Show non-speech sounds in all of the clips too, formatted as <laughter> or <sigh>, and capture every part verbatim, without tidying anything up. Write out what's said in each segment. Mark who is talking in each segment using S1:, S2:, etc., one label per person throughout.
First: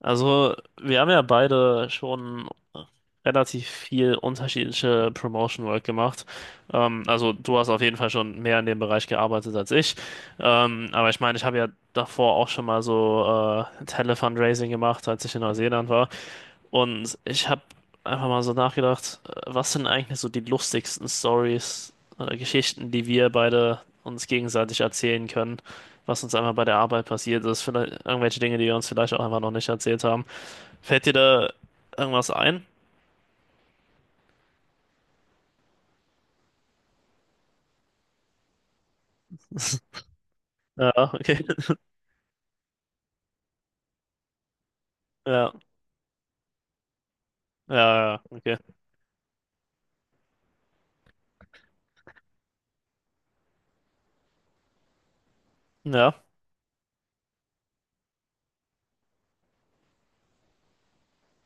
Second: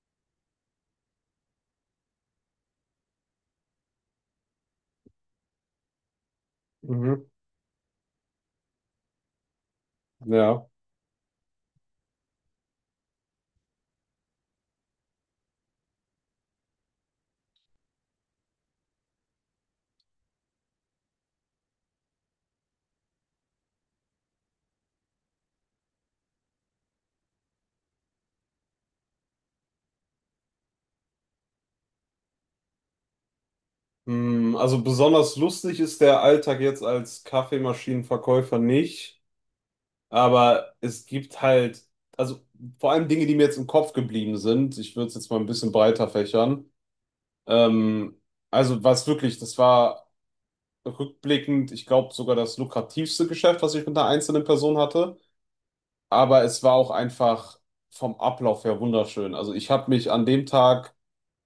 S1: Also, wir haben ja beide schon relativ viel unterschiedliche Promotion Work gemacht. Ähm,
S2: Mhm.
S1: also, du hast auf jeden Fall schon mehr in dem Bereich gearbeitet als ich.
S2: Ja.
S1: Ähm, aber ich meine, ich habe ja davor auch schon mal so äh, Tele-Fundraising gemacht, als ich in Neuseeland war. Und ich habe einfach mal so nachgedacht, äh, was sind eigentlich so die lustigsten Stories oder Geschichten, die wir beide uns gegenseitig erzählen können, was uns einfach bei der Arbeit passiert ist, vielleicht irgendwelche Dinge, die wir uns vielleicht auch einfach noch nicht erzählt haben. Fällt dir da irgendwas ein?
S2: Hm, also besonders lustig ist der Alltag jetzt als Kaffeemaschinenverkäufer nicht,
S1: <laughs>
S2: aber
S1: Ja,
S2: es
S1: okay.
S2: gibt halt, also vor allem Dinge, die mir jetzt im Kopf geblieben sind. Ich würde es jetzt
S1: Ja,
S2: mal ein
S1: ja,
S2: bisschen breiter fächern.
S1: ja,
S2: Ähm,
S1: ja, okay.
S2: also was wirklich, das war rückblickend, ich glaube sogar das lukrativste Geschäft, was ich mit einer einzelnen Person hatte.
S1: Ja,
S2: Aber es war auch einfach vom Ablauf her wunderschön. Also ich habe mich an dem Tag,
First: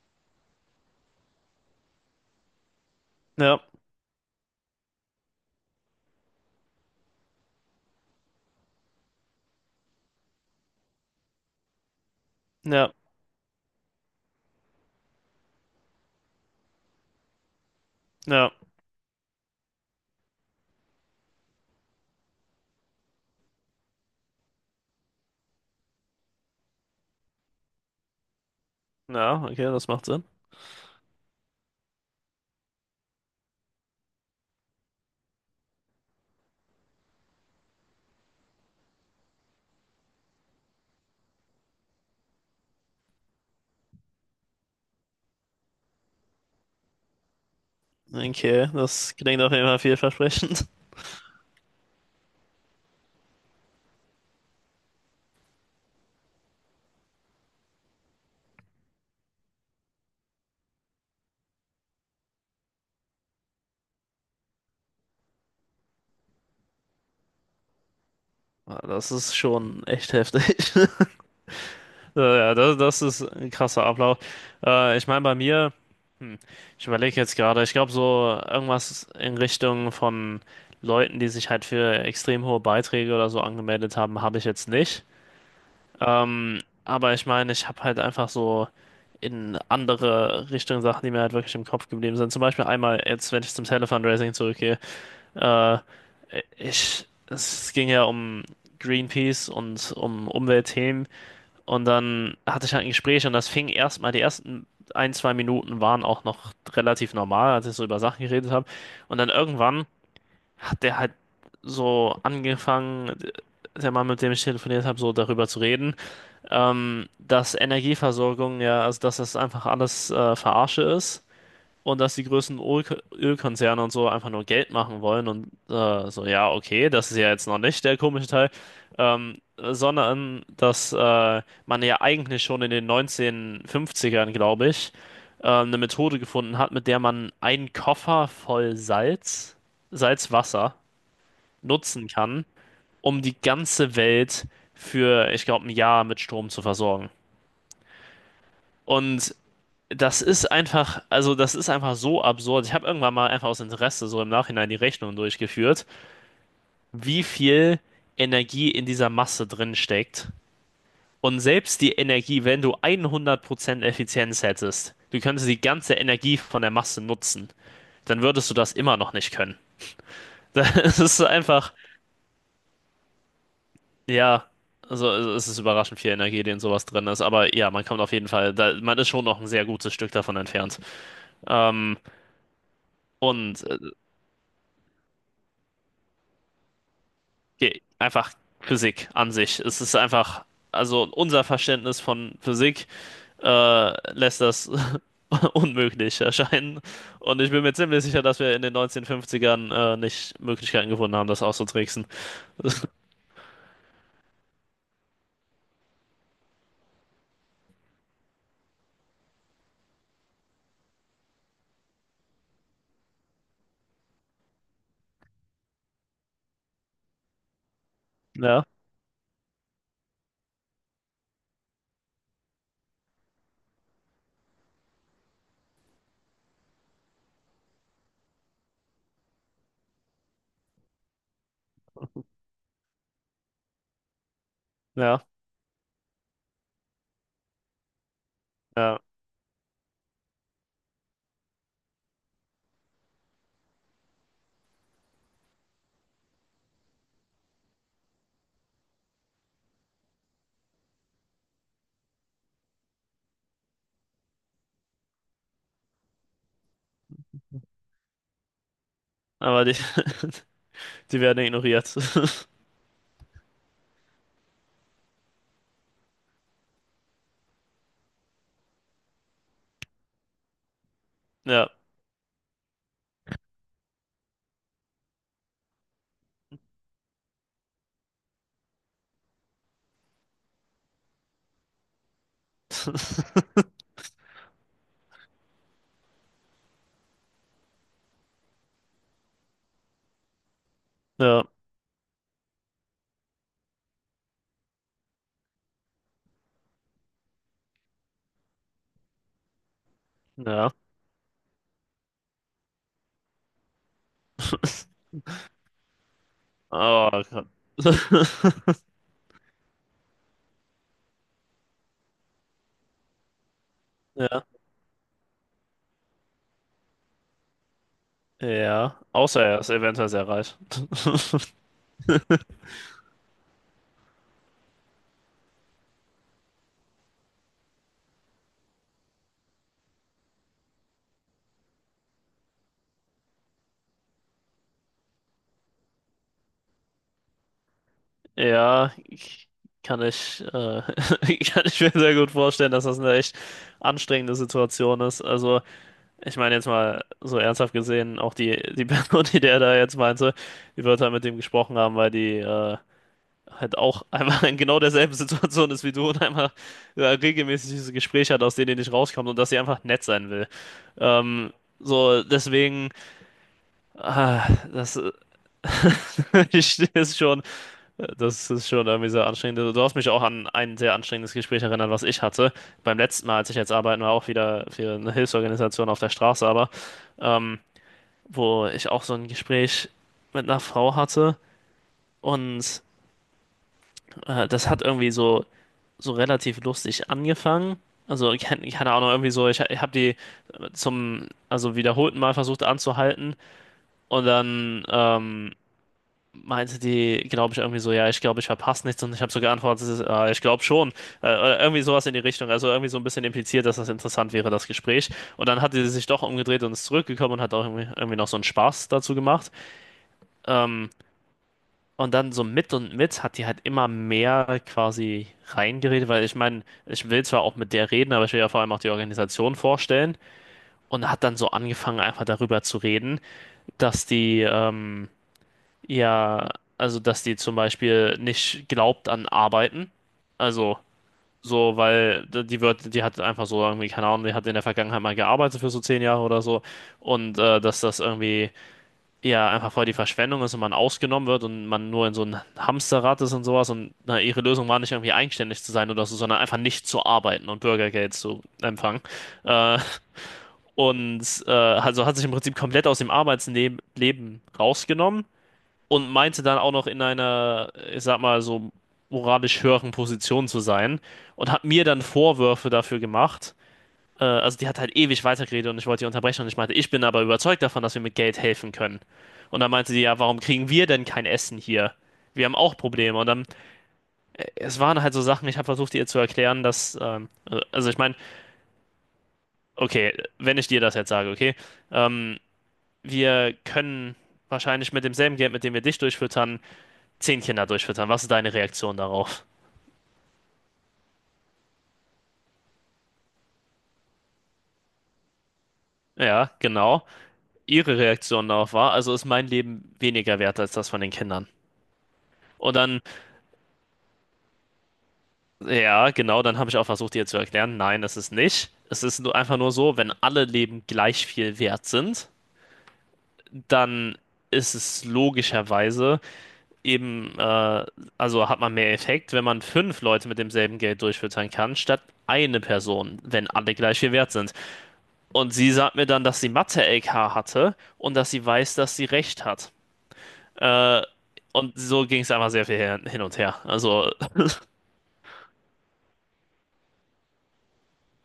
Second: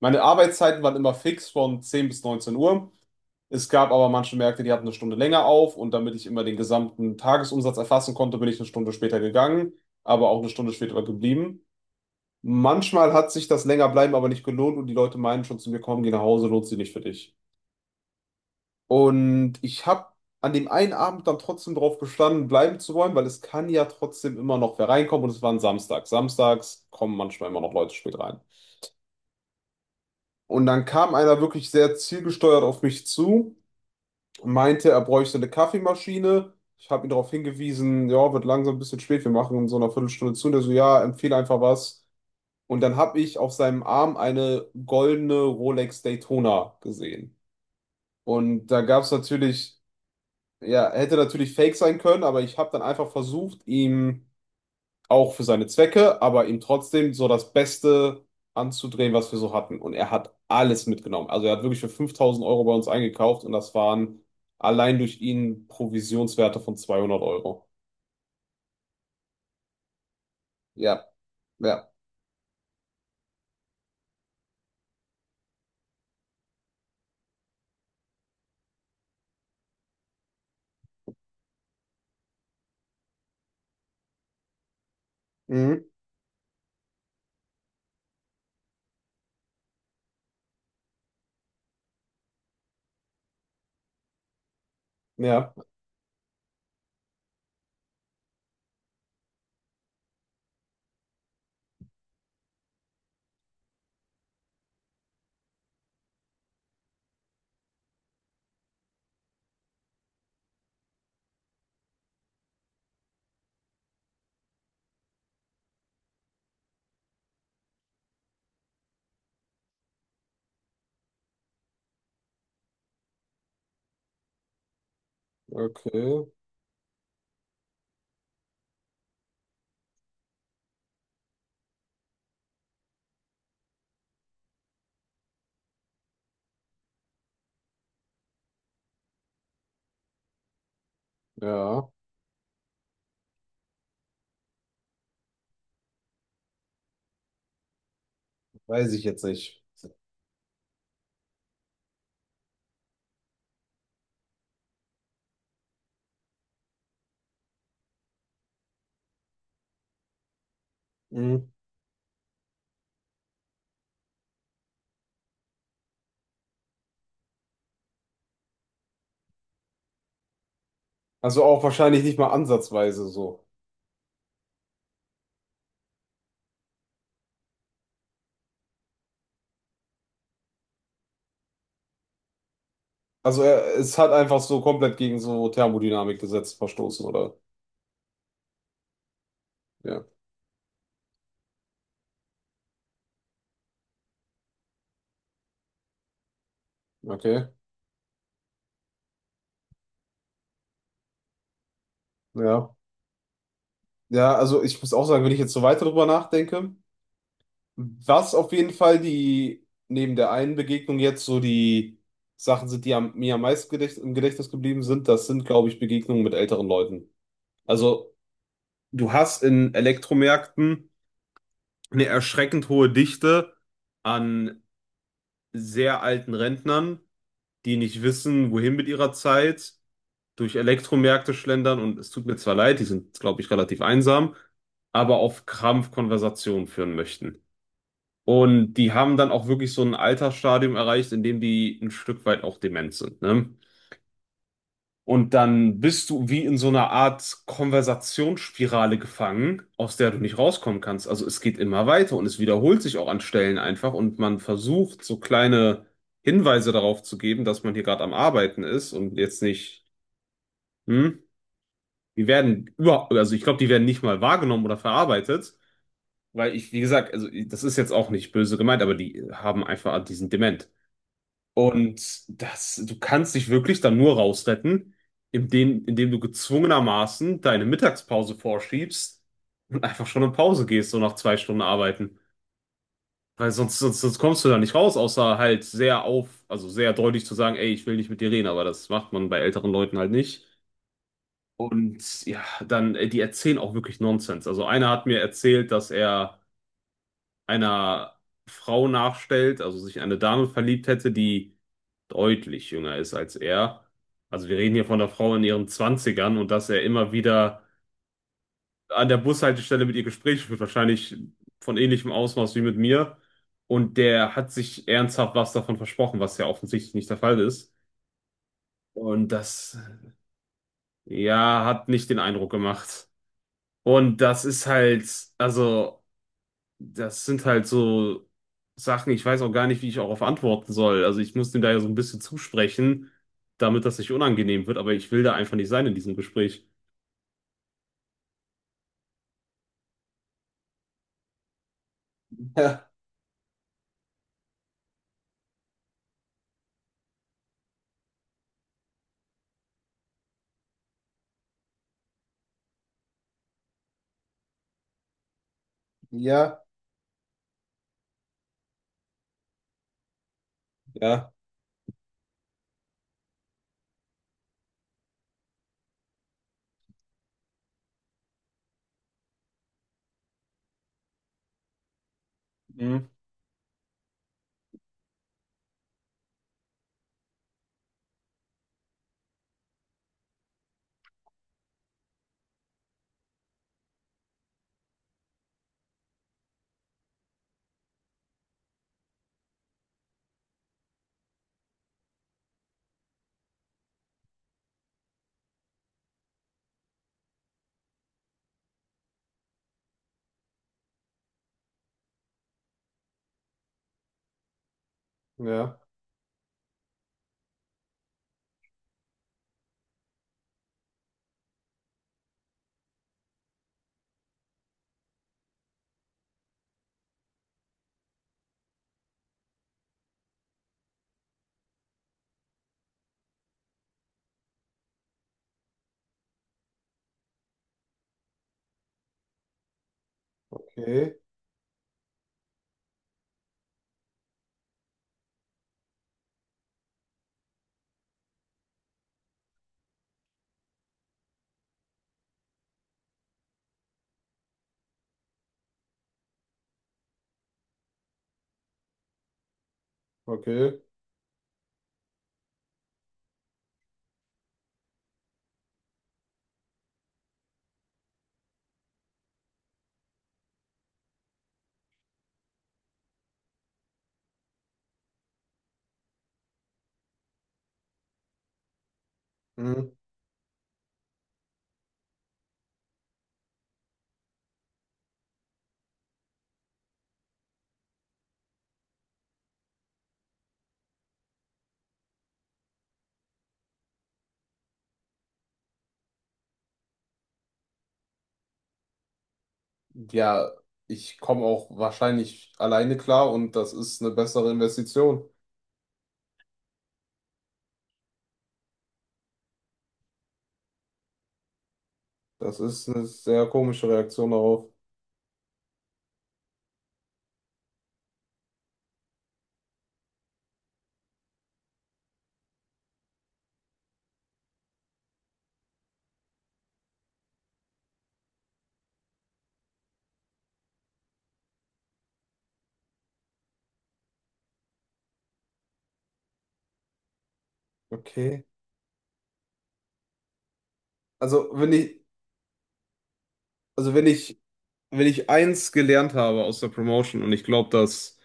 S2: meine Arbeitszeiten waren immer fix von zehn bis neunzehn Uhr.
S1: ja,
S2: Es gab aber manche Märkte, die hatten eine Stunde länger auf, und damit ich immer den gesamten Tagesumsatz erfassen konnte, bin ich eine Stunde später gegangen, aber auch eine Stunde später geblieben.
S1: ja,
S2: Manchmal hat sich das länger bleiben aber nicht gelohnt, und die Leute meinen schon zu mir, komm, geh nach Hause, lohnt sich nicht für dich.
S1: ja,
S2: Und ich habe an dem einen Abend dann trotzdem drauf bestanden, bleiben zu wollen, weil es kann ja trotzdem immer noch wer reinkommen, und es war ein Samstag. Samstags kommen manchmal immer noch Leute spät rein.
S1: ja, okay, das macht Sinn.
S2: Und dann kam einer wirklich sehr zielgesteuert auf mich zu, meinte, er bräuchte eine Kaffeemaschine. Ich habe ihn darauf hingewiesen, ja, wird langsam ein bisschen spät, wir machen in so einer Viertelstunde zu. Und er so, ja, empfehle einfach was. Und dann habe ich auf seinem Arm eine goldene Rolex Daytona gesehen. Und
S1: Okay,
S2: da gab es
S1: das klingt auf jeden
S2: natürlich,
S1: Fall vielversprechend. <laughs>
S2: ja, hätte natürlich fake sein können, aber ich habe dann einfach versucht, ihm auch für seine Zwecke, aber ihm trotzdem so das Beste anzudrehen, was wir so hatten. Und er hat alles mitgenommen. Also er hat wirklich für fünftausend Euro bei uns eingekauft, und das waren allein durch ihn Provisionswerte von zweihundert Euro.
S1: Ah, das ist schon echt heftig. <laughs>
S2: Ja, ja.
S1: Äh, Ja, das, das ist ein krasser Ablauf. Äh, ich meine, bei mir, ich überlege jetzt gerade, ich glaube, so irgendwas in Richtung von Leuten, die sich halt für extrem hohe Beiträge oder so angemeldet haben, habe ich jetzt nicht.
S2: Mhm.
S1: Ähm, aber ich meine, ich habe halt einfach so in andere Richtungen Sachen, die mir halt wirklich im Kopf geblieben sind. Zum Beispiel einmal jetzt, wenn ich zum Telefundraising zurückgehe,
S2: Ja,
S1: äh, ich, es ging ja um Greenpeace und um Umweltthemen. Und dann hatte ich halt ein Gespräch und das fing erstmal, die ersten ein, zwei Minuten waren auch noch relativ normal, als ich so über Sachen geredet habe. Und dann irgendwann hat der halt so angefangen, der Mann, mit dem ich telefoniert habe, so darüber zu reden, ähm, dass Energieversorgung ja, also dass das einfach alles äh, Verarsche ist und dass die größten Öl Ölkonzerne und so einfach nur Geld machen wollen und äh,
S2: okay,
S1: so, ja, okay, das ist ja jetzt noch nicht der komische Teil, ähm, sondern dass äh, man ja eigentlich schon in den neunzehnhundertfünfzigern, glaube ich, äh, eine Methode gefunden hat, mit der man einen Koffer voll Salz, Salzwasser
S2: ja,
S1: nutzen kann, um die ganze Welt für, ich glaube, ein Jahr mit Strom zu versorgen.
S2: weiß ich jetzt
S1: Und
S2: nicht.
S1: das ist einfach, also das ist einfach so absurd. Ich habe irgendwann mal einfach aus Interesse so im Nachhinein die Rechnung durchgeführt, wie viel Energie in dieser Masse drin steckt. Und
S2: Mhm.
S1: selbst die Energie, wenn du hundert Prozent Effizienz hättest, du könntest die ganze Energie von der Masse nutzen, dann würdest du das immer noch nicht können. <laughs> Das ist
S2: Also auch
S1: einfach,
S2: wahrscheinlich nicht mal ansatzweise so.
S1: ja, also es ist überraschend viel Energie, die in sowas drin ist. Aber ja, man kommt auf jeden Fall, da, man ist schon noch ein sehr gutes Stück davon entfernt. Ähm,
S2: Also
S1: und
S2: er,
S1: äh,
S2: es hat einfach so komplett gegen so Thermodynamikgesetz verstoßen, oder?
S1: Ge- einfach Physik an sich. Es ist
S2: Ja.
S1: einfach, also unser Verständnis von Physik äh, lässt das <laughs> unmöglich erscheinen. Und
S2: Okay,
S1: ich bin mir ziemlich sicher, dass wir in den neunzehnhundertfünfzigern äh, nicht Möglichkeiten gefunden haben, das auszutricksen.
S2: ja.
S1: <laughs>
S2: Ja, also ich muss auch sagen, wenn ich jetzt so weiter drüber nachdenke, was auf jeden Fall die, neben der einen Begegnung jetzt so die Sachen sind, die am, mir am meisten gedächt, im Gedächtnis geblieben sind, das sind, glaube ich, Begegnungen mit älteren Leuten. Also
S1: Ja,
S2: du hast in Elektromärkten eine erschreckend hohe Dichte an sehr alten Rentnern, die nicht wissen, wohin mit ihrer Zeit, durch Elektromärkte schlendern, und es tut mir zwar leid, die sind, glaube ich, relativ einsam, aber
S1: ja,
S2: auf Krampf Konversationen führen möchten. Und die
S1: ja.
S2: haben dann auch wirklich so ein Altersstadium erreicht, in dem die ein Stück weit auch dement sind, ne? Und dann bist du wie in so einer Art Konversationsspirale gefangen, aus der du nicht rauskommen kannst. Also es geht immer weiter und es wiederholt sich auch an Stellen einfach, und man versucht so kleine Hinweise darauf zu geben, dass man hier gerade am Arbeiten ist und jetzt
S1: Aber die,
S2: nicht, hm?
S1: <laughs> die werden ignoriert.
S2: Die
S1: <laughs>
S2: werden überhaupt, also ich glaube, die werden nicht mal wahrgenommen oder verarbeitet, weil ich, wie gesagt, also das ist jetzt auch nicht böse gemeint, aber die haben einfach diesen Dement.
S1: Ja,
S2: Und das, du kannst dich wirklich dann nur rausretten, indem, indem du gezwungenermaßen deine Mittagspause vorschiebst und einfach schon in Pause gehst, so nach zwei Stunden arbeiten. Weil sonst, sonst, sonst kommst du da nicht raus, außer halt sehr auf, also sehr deutlich zu sagen, ey, ich will nicht mit dir reden, aber das macht man bei älteren Leuten halt nicht.
S1: ja,
S2: Und ja, dann, äh, die erzählen auch wirklich Nonsens. Also einer hat mir erzählt, dass er einer Frau nachstellt, also sich in eine Dame
S1: ja.
S2: verliebt hätte, die deutlich jünger ist als er. Also wir reden hier von einer Frau in ihren Zwanzigern, und dass er immer
S1: Oh Gott.
S2: wieder
S1: <laughs>
S2: an der Bushaltestelle mit ihr Gespräche führt, wahrscheinlich von ähnlichem Ausmaß wie mit mir. Und der
S1: Ja,
S2: hat sich ernsthaft was davon versprochen, was ja offensichtlich nicht der Fall ist.
S1: ja.
S2: Und
S1: Außer er ist
S2: das,
S1: eventuell sehr reich. <laughs>
S2: ja, hat nicht den Eindruck gemacht. Und das ist halt, also, das sind halt so Sachen, ich weiß auch gar nicht, wie ich darauf antworten soll. Also ich muss dem da ja so ein bisschen zusprechen, damit das nicht unangenehm wird, aber ich will da einfach nicht sein in diesem Gespräch.
S1: Ja, ich- kann ich, äh, <laughs> kann ich mir sehr gut vorstellen, dass
S2: Ja,
S1: das eine echt anstrengende Situation ist. Also, ich meine jetzt mal so ernsthaft gesehen, auch die, die <laughs> Person, die der da jetzt meinte, die wird halt mit dem gesprochen haben, weil die äh, halt auch <laughs> einmal in genau derselben Situation ist wie du und einmal
S2: ja,
S1: äh, regelmäßig diese Gespräche hat, aus denen die nicht rauskommt und dass sie einfach nett sein will.
S2: ja,
S1: Ähm, so, deswegen, ah, das <laughs> ich ich- ist schon. Das ist schon irgendwie sehr anstrengend. Du du hast mich auch an ein sehr anstrengendes Gespräch erinnert, was ich hatte. Beim
S2: mhm,
S1: letzten Mal, als ich jetzt arbeiten war, auch wieder für eine Hilfsorganisation auf der Straße, aber ähm, wo ich auch so ein Gespräch mit einer Frau hatte und äh, das hat irgendwie so, so relativ lustig angefangen. Also, keine, keine Ahnung, irgendwie so, ich, ich habe die zum, also wiederholten Mal versucht anzuhalten und dann, ähm, meinte die, glaube ich, irgendwie so, ja, ich glaube, ich verpasse nichts und ich habe so geantwortet, ah, ich glaube schon. Äh, oder irgendwie sowas in die Richtung. Also irgendwie so ein bisschen impliziert, dass das interessant wäre, das Gespräch. Und dann hat
S2: ja,
S1: sie sich doch umgedreht und ist zurückgekommen und hat auch irgendwie, irgendwie noch so einen Spaß dazu gemacht. Ähm, und dann so mit und mit hat die halt immer mehr quasi reingeredet, weil ich meine, ich will zwar auch mit der reden, aber ich will ja vor allem auch die Organisation vorstellen. Und hat dann so angefangen, einfach darüber zu reden, dass die, ähm, ja, also dass die zum Beispiel nicht glaubt an Arbeiten. Also
S2: okay,
S1: so, weil d- die wird, die hat einfach so irgendwie, keine Ahnung, die hat in der Vergangenheit mal gearbeitet für so zehn Jahre oder so. Und äh, dass das irgendwie ja einfach voll die Verschwendung ist und man ausgenommen wird und man nur in so ein Hamsterrad ist und sowas. Und na, ihre Lösung war nicht irgendwie eigenständig zu sein oder so, sondern einfach nicht zu arbeiten und Bürgergeld zu empfangen. Äh,
S2: okay.
S1: und äh, also hat sich im Prinzip komplett aus dem Arbeitsleben Leben rausgenommen und meinte dann auch noch in einer, ich sag mal, so moralisch höheren Position zu sein und hat mir dann Vorwürfe dafür gemacht. Äh, also die hat halt ewig weitergeredet und ich wollte die unterbrechen und ich meinte, ich bin aber überzeugt davon, dass wir mit Geld helfen können. Und dann
S2: Hm.
S1: meinte sie ja, warum kriegen wir denn kein Essen hier? Wir haben auch Probleme. Und dann, es waren halt so Sachen, ich habe versucht, ihr zu erklären, dass, ähm, also ich meine, okay, wenn ich dir das jetzt sage, okay, ähm, wir können wahrscheinlich mit demselben Geld, mit dem wir dich durchfüttern, zehn Kinder durchfüttern. Was ist deine Reaktion darauf?
S2: Ja, ich komme auch wahrscheinlich alleine klar, und das ist eine bessere Investition.
S1: Ja, genau. Ihre Reaktion darauf war, also ist mein Leben weniger wert als das von den Kindern.
S2: Das
S1: Und
S2: ist
S1: dann,
S2: eine sehr komische Reaktion darauf.
S1: ja, genau, dann habe ich auch versucht, ihr zu erklären, nein, das ist nicht. Es ist einfach nur so, wenn alle Leben gleich viel wert sind, dann ist es logischerweise eben, äh, also hat man mehr Effekt, wenn man fünf Leute mit demselben Geld durchfüttern kann, statt eine Person, wenn alle gleich viel wert sind. Und sie sagt mir dann, dass sie Mathe-L K hatte und dass
S2: Okay.
S1: sie weiß, dass sie recht hat. Äh,
S2: Also, wenn
S1: und
S2: ich,
S1: so ging es einfach sehr viel her- hin und her.
S2: also wenn
S1: Also,
S2: ich Wenn ich eins gelernt habe aus der Promotion, und ich glaube, das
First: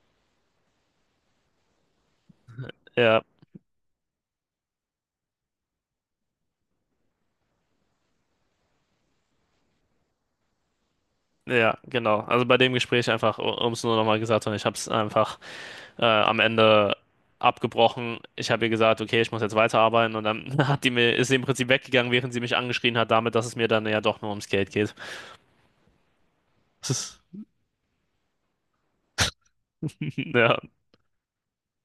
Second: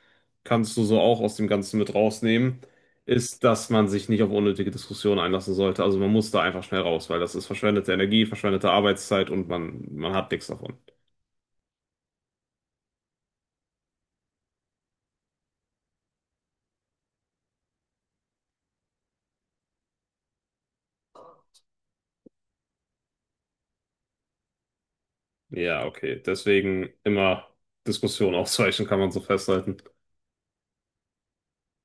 S2: kannst du so auch aus dem Ganzen mit rausnehmen,
S1: <laughs> ja,
S2: ist, dass man sich nicht auf unnötige Diskussionen einlassen sollte. Also man muss da einfach schnell raus, weil das ist verschwendete Energie, verschwendete Arbeitszeit, und man, man hat nichts davon.
S1: ja, genau. Also bei dem Gespräch einfach, um es nur nochmal gesagt zu haben, ich habe es einfach äh, am Ende abgebrochen. Ich habe ihr gesagt, okay, ich muss jetzt weiterarbeiten. Und dann <laughs> hat die mir, ist sie im Prinzip weggegangen, während sie mich angeschrien hat, damit, dass es mir dann ja doch nur ums Geld geht.
S2: Ja, okay. Deswegen
S1: <laughs>
S2: immer Diskussion <laughs> ausweichen, kann man so festhalten.
S1: Ja.